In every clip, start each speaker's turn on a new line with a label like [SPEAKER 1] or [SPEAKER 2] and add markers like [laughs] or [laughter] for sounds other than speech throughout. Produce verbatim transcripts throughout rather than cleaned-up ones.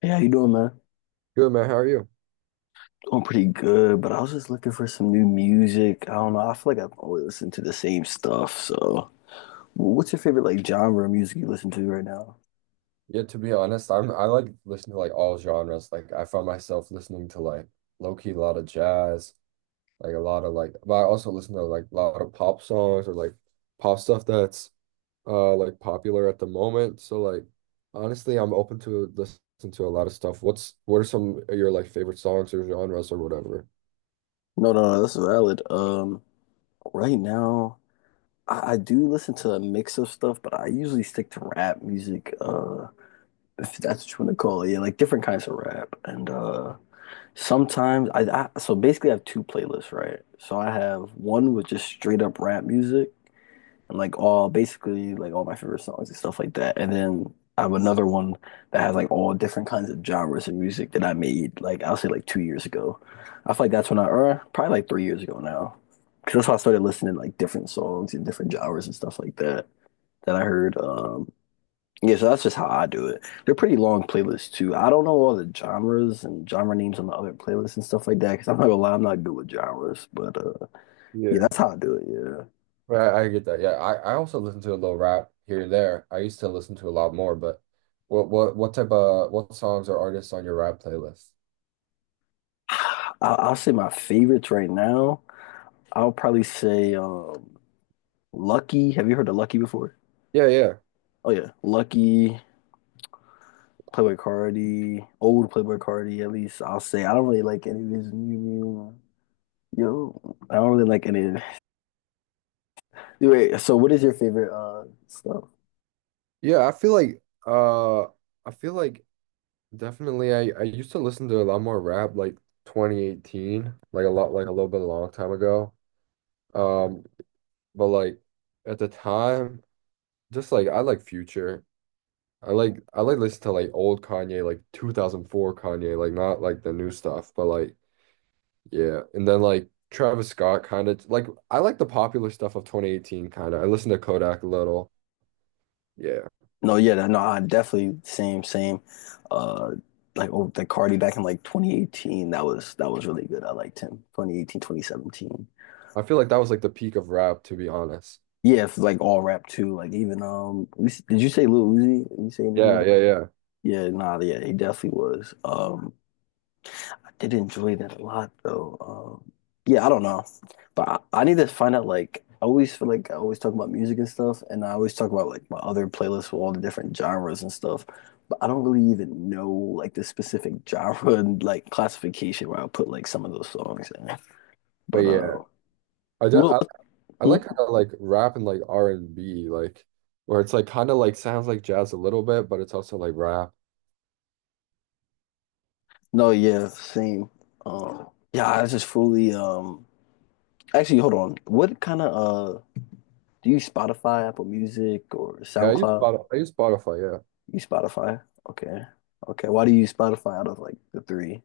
[SPEAKER 1] Hey, how you doing, man?
[SPEAKER 2] Good man, how are you?
[SPEAKER 1] Doing pretty good, but I was just looking for some new music. I don't know. I feel like I've always listened to the same stuff. So, what's your favorite like genre of music you listen to right now?
[SPEAKER 2] Yeah, to be honest, I'm I like listen to like all genres. Like I found myself listening to like low key a lot of jazz, like a lot of like but I also listen to like a lot of pop songs or like pop stuff that's uh like popular at the moment. So like honestly, I'm open to listen to a lot of stuff. What's what are some of your like favorite songs or genres or whatever?
[SPEAKER 1] No, no, no, that's valid. Um, right now, I, I do listen to a mix of stuff, but I usually stick to rap music. Uh, if that's what you want to call it, yeah, like different kinds of rap. And uh, sometimes I, I so basically I have two playlists, right? So I have one with just straight up rap music. And like all basically like all my favorite songs and stuff like that. And then I have another one that has like all different kinds of genres of music that I made like I'll say like two years ago. I feel like that's when I or probably like three years ago now. Because that's how I started listening to like different songs and different genres and stuff like that that I heard. Um yeah, so that's just how I do it. They're pretty long playlists too. I don't know all the genres and genre names on the other playlists and stuff like that. Because I'm not gonna lie, I'm not good with genres. But uh, yeah, that's how I do it. Yeah.
[SPEAKER 2] Right, I get that. Yeah, I, I also listen to a little rap here and there. I used to listen to a lot more, but what what what type of what songs or artists on your rap playlist?
[SPEAKER 1] I'll, I'll say my favorites right now. I'll probably say um, Lucky. Have you heard of Lucky before?
[SPEAKER 2] Yeah, yeah.
[SPEAKER 1] Oh yeah, Lucky, Playboy Cardi, old Playboy Cardi. At least I'll say I don't really like any of his new new. Yo, I don't really like any. Of- it. Anyway, so what is your favorite uh stuff?
[SPEAKER 2] Yeah, I feel like uh I feel like definitely I I used to listen to a lot more rap like twenty eighteen, like a lot like a little bit a long time ago. Um but like at the time just like I like Future. I like I like listen to like old Kanye, like two thousand four Kanye, like not like the new stuff, but like yeah, and then like Travis Scott kind of like I like the popular stuff of twenty eighteen kind of. I listened to Kodak a little. Yeah.
[SPEAKER 1] No, yeah, no, I definitely same same. Uh, like oh, the Cardi back in like twenty eighteen. That was that was really good. I liked him. twenty eighteen, twenty seventeen.
[SPEAKER 2] I feel like that was like the peak of rap, to be honest.
[SPEAKER 1] Yeah, if like all rap too. Like even um, we, did you say Lil Uzi? Did you say anything
[SPEAKER 2] Yeah, yeah,
[SPEAKER 1] about?
[SPEAKER 2] yeah.
[SPEAKER 1] Yeah, nah, yeah, he definitely was. Um, I did enjoy that a lot though. Um, yeah, I don't know, but I, I need to find out. Like, I always feel like I always talk about music and stuff, and I always talk about like my other playlists with all the different genres and stuff. But I don't really even know like the specific [laughs] genre and like classification where I put like some of those songs in.
[SPEAKER 2] But
[SPEAKER 1] But
[SPEAKER 2] yeah,
[SPEAKER 1] uh,
[SPEAKER 2] I do,
[SPEAKER 1] well,
[SPEAKER 2] I, I
[SPEAKER 1] hmm?
[SPEAKER 2] like kind of like rap and like R and B like where it's like kind of like sounds like jazz a little bit, but it's also like rap.
[SPEAKER 1] No, yeah, same. Um, yeah, I just fully um actually hold on. What kind of uh do you Spotify, Apple Music or
[SPEAKER 2] Yeah, I use
[SPEAKER 1] SoundCloud?
[SPEAKER 2] Spotify. I use Spotify, yeah.
[SPEAKER 1] You Spotify? Okay. Okay. Why do you use Spotify out of like the three?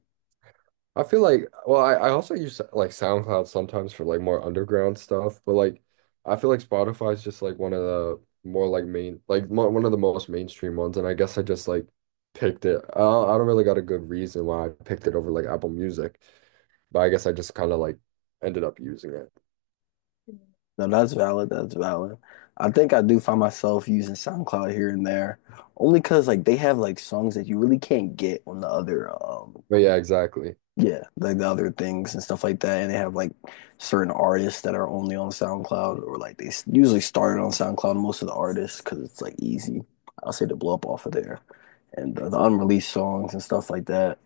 [SPEAKER 2] I feel like, well, I, I also use like SoundCloud sometimes for like more underground stuff, but like I feel like Spotify is just like one of the more like main, like mo one of the most mainstream ones, and I guess I just like picked it. I don't, I don't really got a good reason why I picked it over like Apple Music, but I guess I just kind of like ended up using it.
[SPEAKER 1] No, that's valid. That's valid. I think I do find myself using SoundCloud here and there, only because like they have like songs that you really can't get on the other um
[SPEAKER 2] But yeah, exactly.
[SPEAKER 1] yeah, like the other things and stuff like that. And they have like certain artists that are only on SoundCloud, or like they s- usually started on SoundCloud, most of the artists, because it's like easy, I'll say, to blow up off of there. And the, the unreleased songs and stuff like that.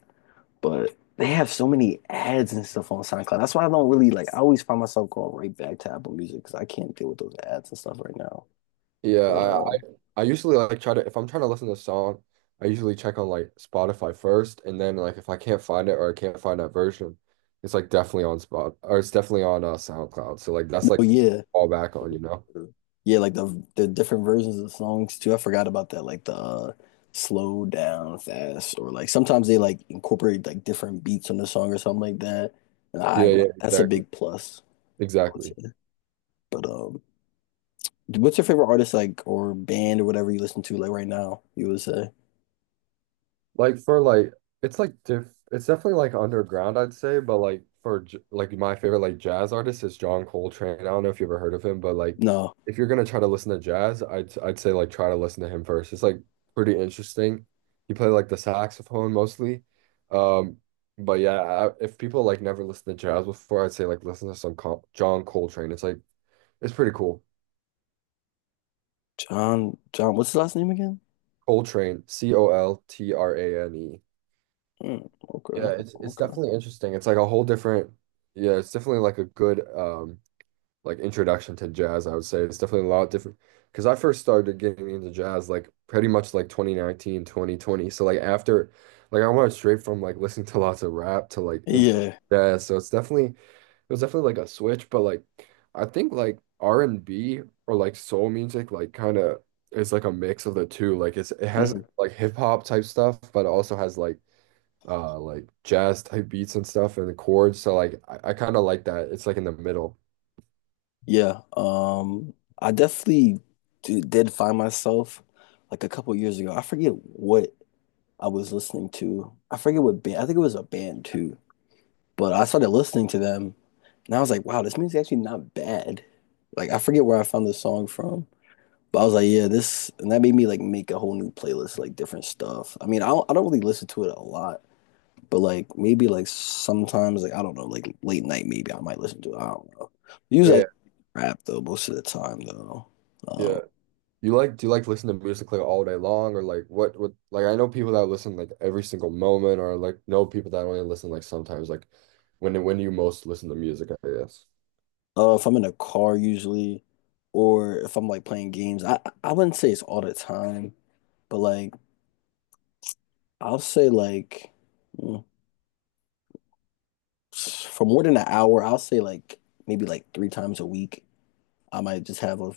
[SPEAKER 1] But they have so many ads and stuff on SoundCloud. That's why I don't really like, I always find myself going right back to Apple Music because I can't deal with those ads and stuff right now.
[SPEAKER 2] Yeah,
[SPEAKER 1] But
[SPEAKER 2] I, I
[SPEAKER 1] uh,
[SPEAKER 2] I usually like try to, if I'm trying to listen to a song, I usually check on like Spotify first, and then like if I can't find it or I can't find that version, it's like definitely on Spot or it's definitely on uh, SoundCloud. So like that's like
[SPEAKER 1] no, yeah.
[SPEAKER 2] all back on, you know?
[SPEAKER 1] Yeah, like the the different versions of songs too. I forgot about that. Like the uh, slow down fast, or like sometimes they like incorporate like different beats on the song or something like that. And
[SPEAKER 2] Yeah,
[SPEAKER 1] I
[SPEAKER 2] yeah,
[SPEAKER 1] that's a
[SPEAKER 2] exactly,
[SPEAKER 1] big plus, I would
[SPEAKER 2] exactly.
[SPEAKER 1] say. But um, what's your favorite artist like or band or whatever you listen to like right now? You would say
[SPEAKER 2] Like for like it's like diff it's definitely like underground I'd say, but like for j like my favorite like jazz artist is John Coltrane. I don't know if you ever heard of him, but like
[SPEAKER 1] no,
[SPEAKER 2] if you're gonna try to listen to jazz, I'd I'd say like try to listen to him first. It's like pretty interesting. He played like the saxophone mostly. Um but yeah, I, if people like never listened to jazz before, I'd say like listen to some Col John Coltrane. It's like it's pretty cool.
[SPEAKER 1] John John. What's his last name again?
[SPEAKER 2] Coltrane C O L T R A N E.
[SPEAKER 1] Mm,
[SPEAKER 2] Yeah,
[SPEAKER 1] okay,
[SPEAKER 2] it's it's
[SPEAKER 1] okay,
[SPEAKER 2] definitely interesting. It's like a whole different, yeah, it's definitely like a good um like introduction to jazz, I would say. It's definitely a lot different because I first started getting into jazz like pretty much like twenty nineteen twenty twenty. So like after like I went straight from like listening to lots of rap to like into
[SPEAKER 1] yeah.
[SPEAKER 2] jazz. So it's definitely it was definitely like a switch, but like I think like R and B or like soul music like kind of is like a mix of the two. Like it's it has
[SPEAKER 1] Mhm.
[SPEAKER 2] like hip hop type stuff, but it also has like uh like jazz type beats and stuff and the chords. So like I, I kind of like that. It's like in the middle.
[SPEAKER 1] Yeah, um, I definitely d did find myself like a couple years ago. I forget what I was listening to. I forget what band. I think it was a band too. But I started listening to them, and I was like, "Wow, this music's actually not bad." Like I forget where I found the song from, but I was like, "Yeah, this," and that made me like make a whole new playlist, like different stuff. I mean, I don't, I don't really listen to it a lot, but like maybe like sometimes, like I don't know, like late night, maybe I might listen to it. I don't know. Usually, I
[SPEAKER 2] Yeah,
[SPEAKER 1] rap though most of the time though.
[SPEAKER 2] yeah.
[SPEAKER 1] Um,
[SPEAKER 2] You like, do you like listen to music like all day long, or like what what like I know people that listen like every single moment, or like know people that only listen like sometimes like when when you most listen to music, I guess.
[SPEAKER 1] uh, if I'm in a car usually, or if I'm like playing games, I I wouldn't say it's all the time, but like I'll say like mm, for more than an hour, I'll say like maybe like three times a week. I might just have a,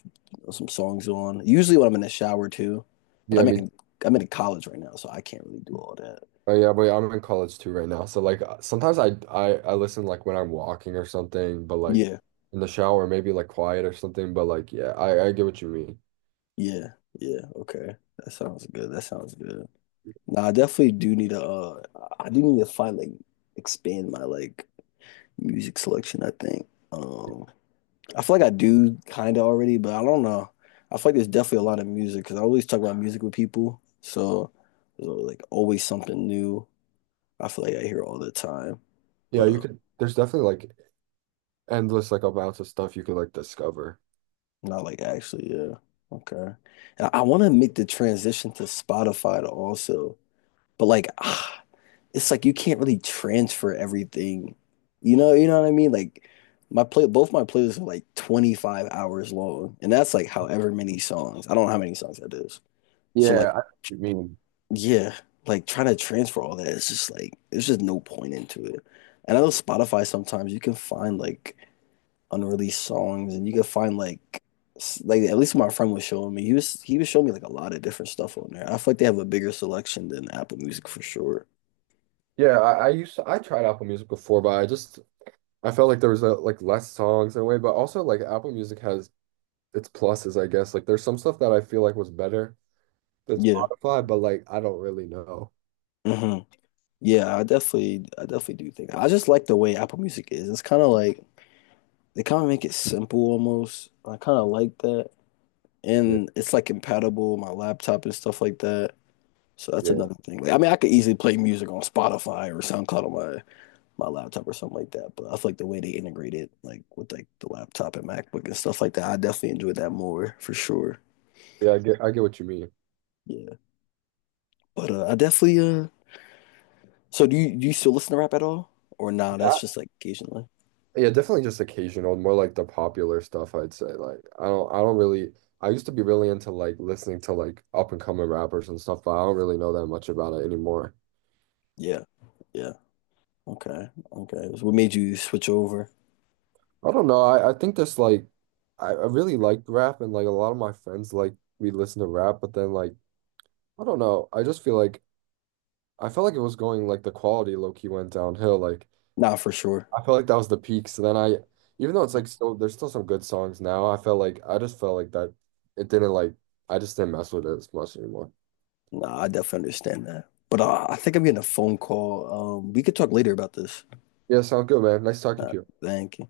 [SPEAKER 1] some songs on. Usually when I'm in the shower too, but
[SPEAKER 2] Yeah,
[SPEAKER 1] I'm
[SPEAKER 2] me.
[SPEAKER 1] in I'm in college right now, so I can't really do all that.
[SPEAKER 2] Oh yeah, but I'm in college too right now. So like uh, sometimes I I I listen like when I'm walking or something, but like
[SPEAKER 1] Yeah,
[SPEAKER 2] in the shower maybe like quiet or something. But like yeah, I I get what you mean.
[SPEAKER 1] yeah, yeah. Okay, that sounds good. That sounds good. Nah, I definitely do need to uh I do need to find like expand my like music selection, I think. Um I feel like I do kinda already, but I don't know. I feel like there's definitely a lot of music because I always talk about music with people. So there's like always something new. I feel like I hear all the time.
[SPEAKER 2] Yeah,
[SPEAKER 1] But
[SPEAKER 2] you
[SPEAKER 1] uh
[SPEAKER 2] could. There's definitely like endless like amounts of stuff you could like discover.
[SPEAKER 1] not like actually, yeah. Okay. And I, I wanna make the transition to Spotify to also. But like [sighs] it's like you can't really transfer everything. You know, you know what I mean? Like my play both my playlists are like twenty-five hours long, and that's like however many songs. I don't know how many songs that is. So like
[SPEAKER 2] Yeah, I, you mean,
[SPEAKER 1] yeah, like trying to transfer all that, it's just like there's just no point into it. And I know Spotify sometimes you can find like unreleased songs and you can find like s- like at least my friend was showing me. He was he was showing me like a lot of different stuff on there. I feel like they have a bigger selection than Apple Music for sure.
[SPEAKER 2] yeah, I, I used to I tried Apple Music before, but I just I felt like there was a, like less songs in a way, but also like Apple Music has its pluses, I guess. Like there's some stuff that I feel like was better than
[SPEAKER 1] Yeah.
[SPEAKER 2] Spotify, but like I don't really know.
[SPEAKER 1] Mm-hmm. Yeah, I definitely, I definitely do think that. I just like the way Apple Music is. It's kind of like they kind of make it simple almost. I kind of like that,
[SPEAKER 2] Yeah,
[SPEAKER 1] and it's like compatible with my laptop and stuff like that. So that's
[SPEAKER 2] yeah,
[SPEAKER 1] another thing. Like, I mean, I could easily play music on Spotify or SoundCloud on my my laptop or something like that. But I feel like the way they integrate it, like with like the laptop and MacBook and stuff like that, I definitely enjoy that more for sure.
[SPEAKER 2] yeah. I get I get what you mean.
[SPEAKER 1] Yeah, but uh, I definitely uh. So do you do you still listen to rap at all, or nah?
[SPEAKER 2] Yeah,
[SPEAKER 1] That's
[SPEAKER 2] I-
[SPEAKER 1] just like occasionally.
[SPEAKER 2] yeah, definitely just occasional, more like the popular stuff, I'd say. Like I don't I don't really. I used to be really into like listening to like up and coming rappers and stuff, but I don't really know that much about it anymore.
[SPEAKER 1] Yeah. Yeah. Okay, okay. So what made you switch over?
[SPEAKER 2] I don't know. I, I think that's like I, I really liked rap and like a lot of my friends like we listen to rap, but then like I don't know. I just feel like I felt like it was going like the quality low key went downhill. Like
[SPEAKER 1] Nah, for sure.
[SPEAKER 2] I felt like that was the peak. So then I, even though it's like still there's still some good songs now, I felt like I just felt like that it didn't like I just didn't mess with it as much anymore.
[SPEAKER 1] Nah, I definitely understand that. But uh, I think I'm getting a phone call. Um, we could talk later about this.
[SPEAKER 2] Yeah, sounds good, man. Nice talking
[SPEAKER 1] Nah,
[SPEAKER 2] to you.
[SPEAKER 1] thank you.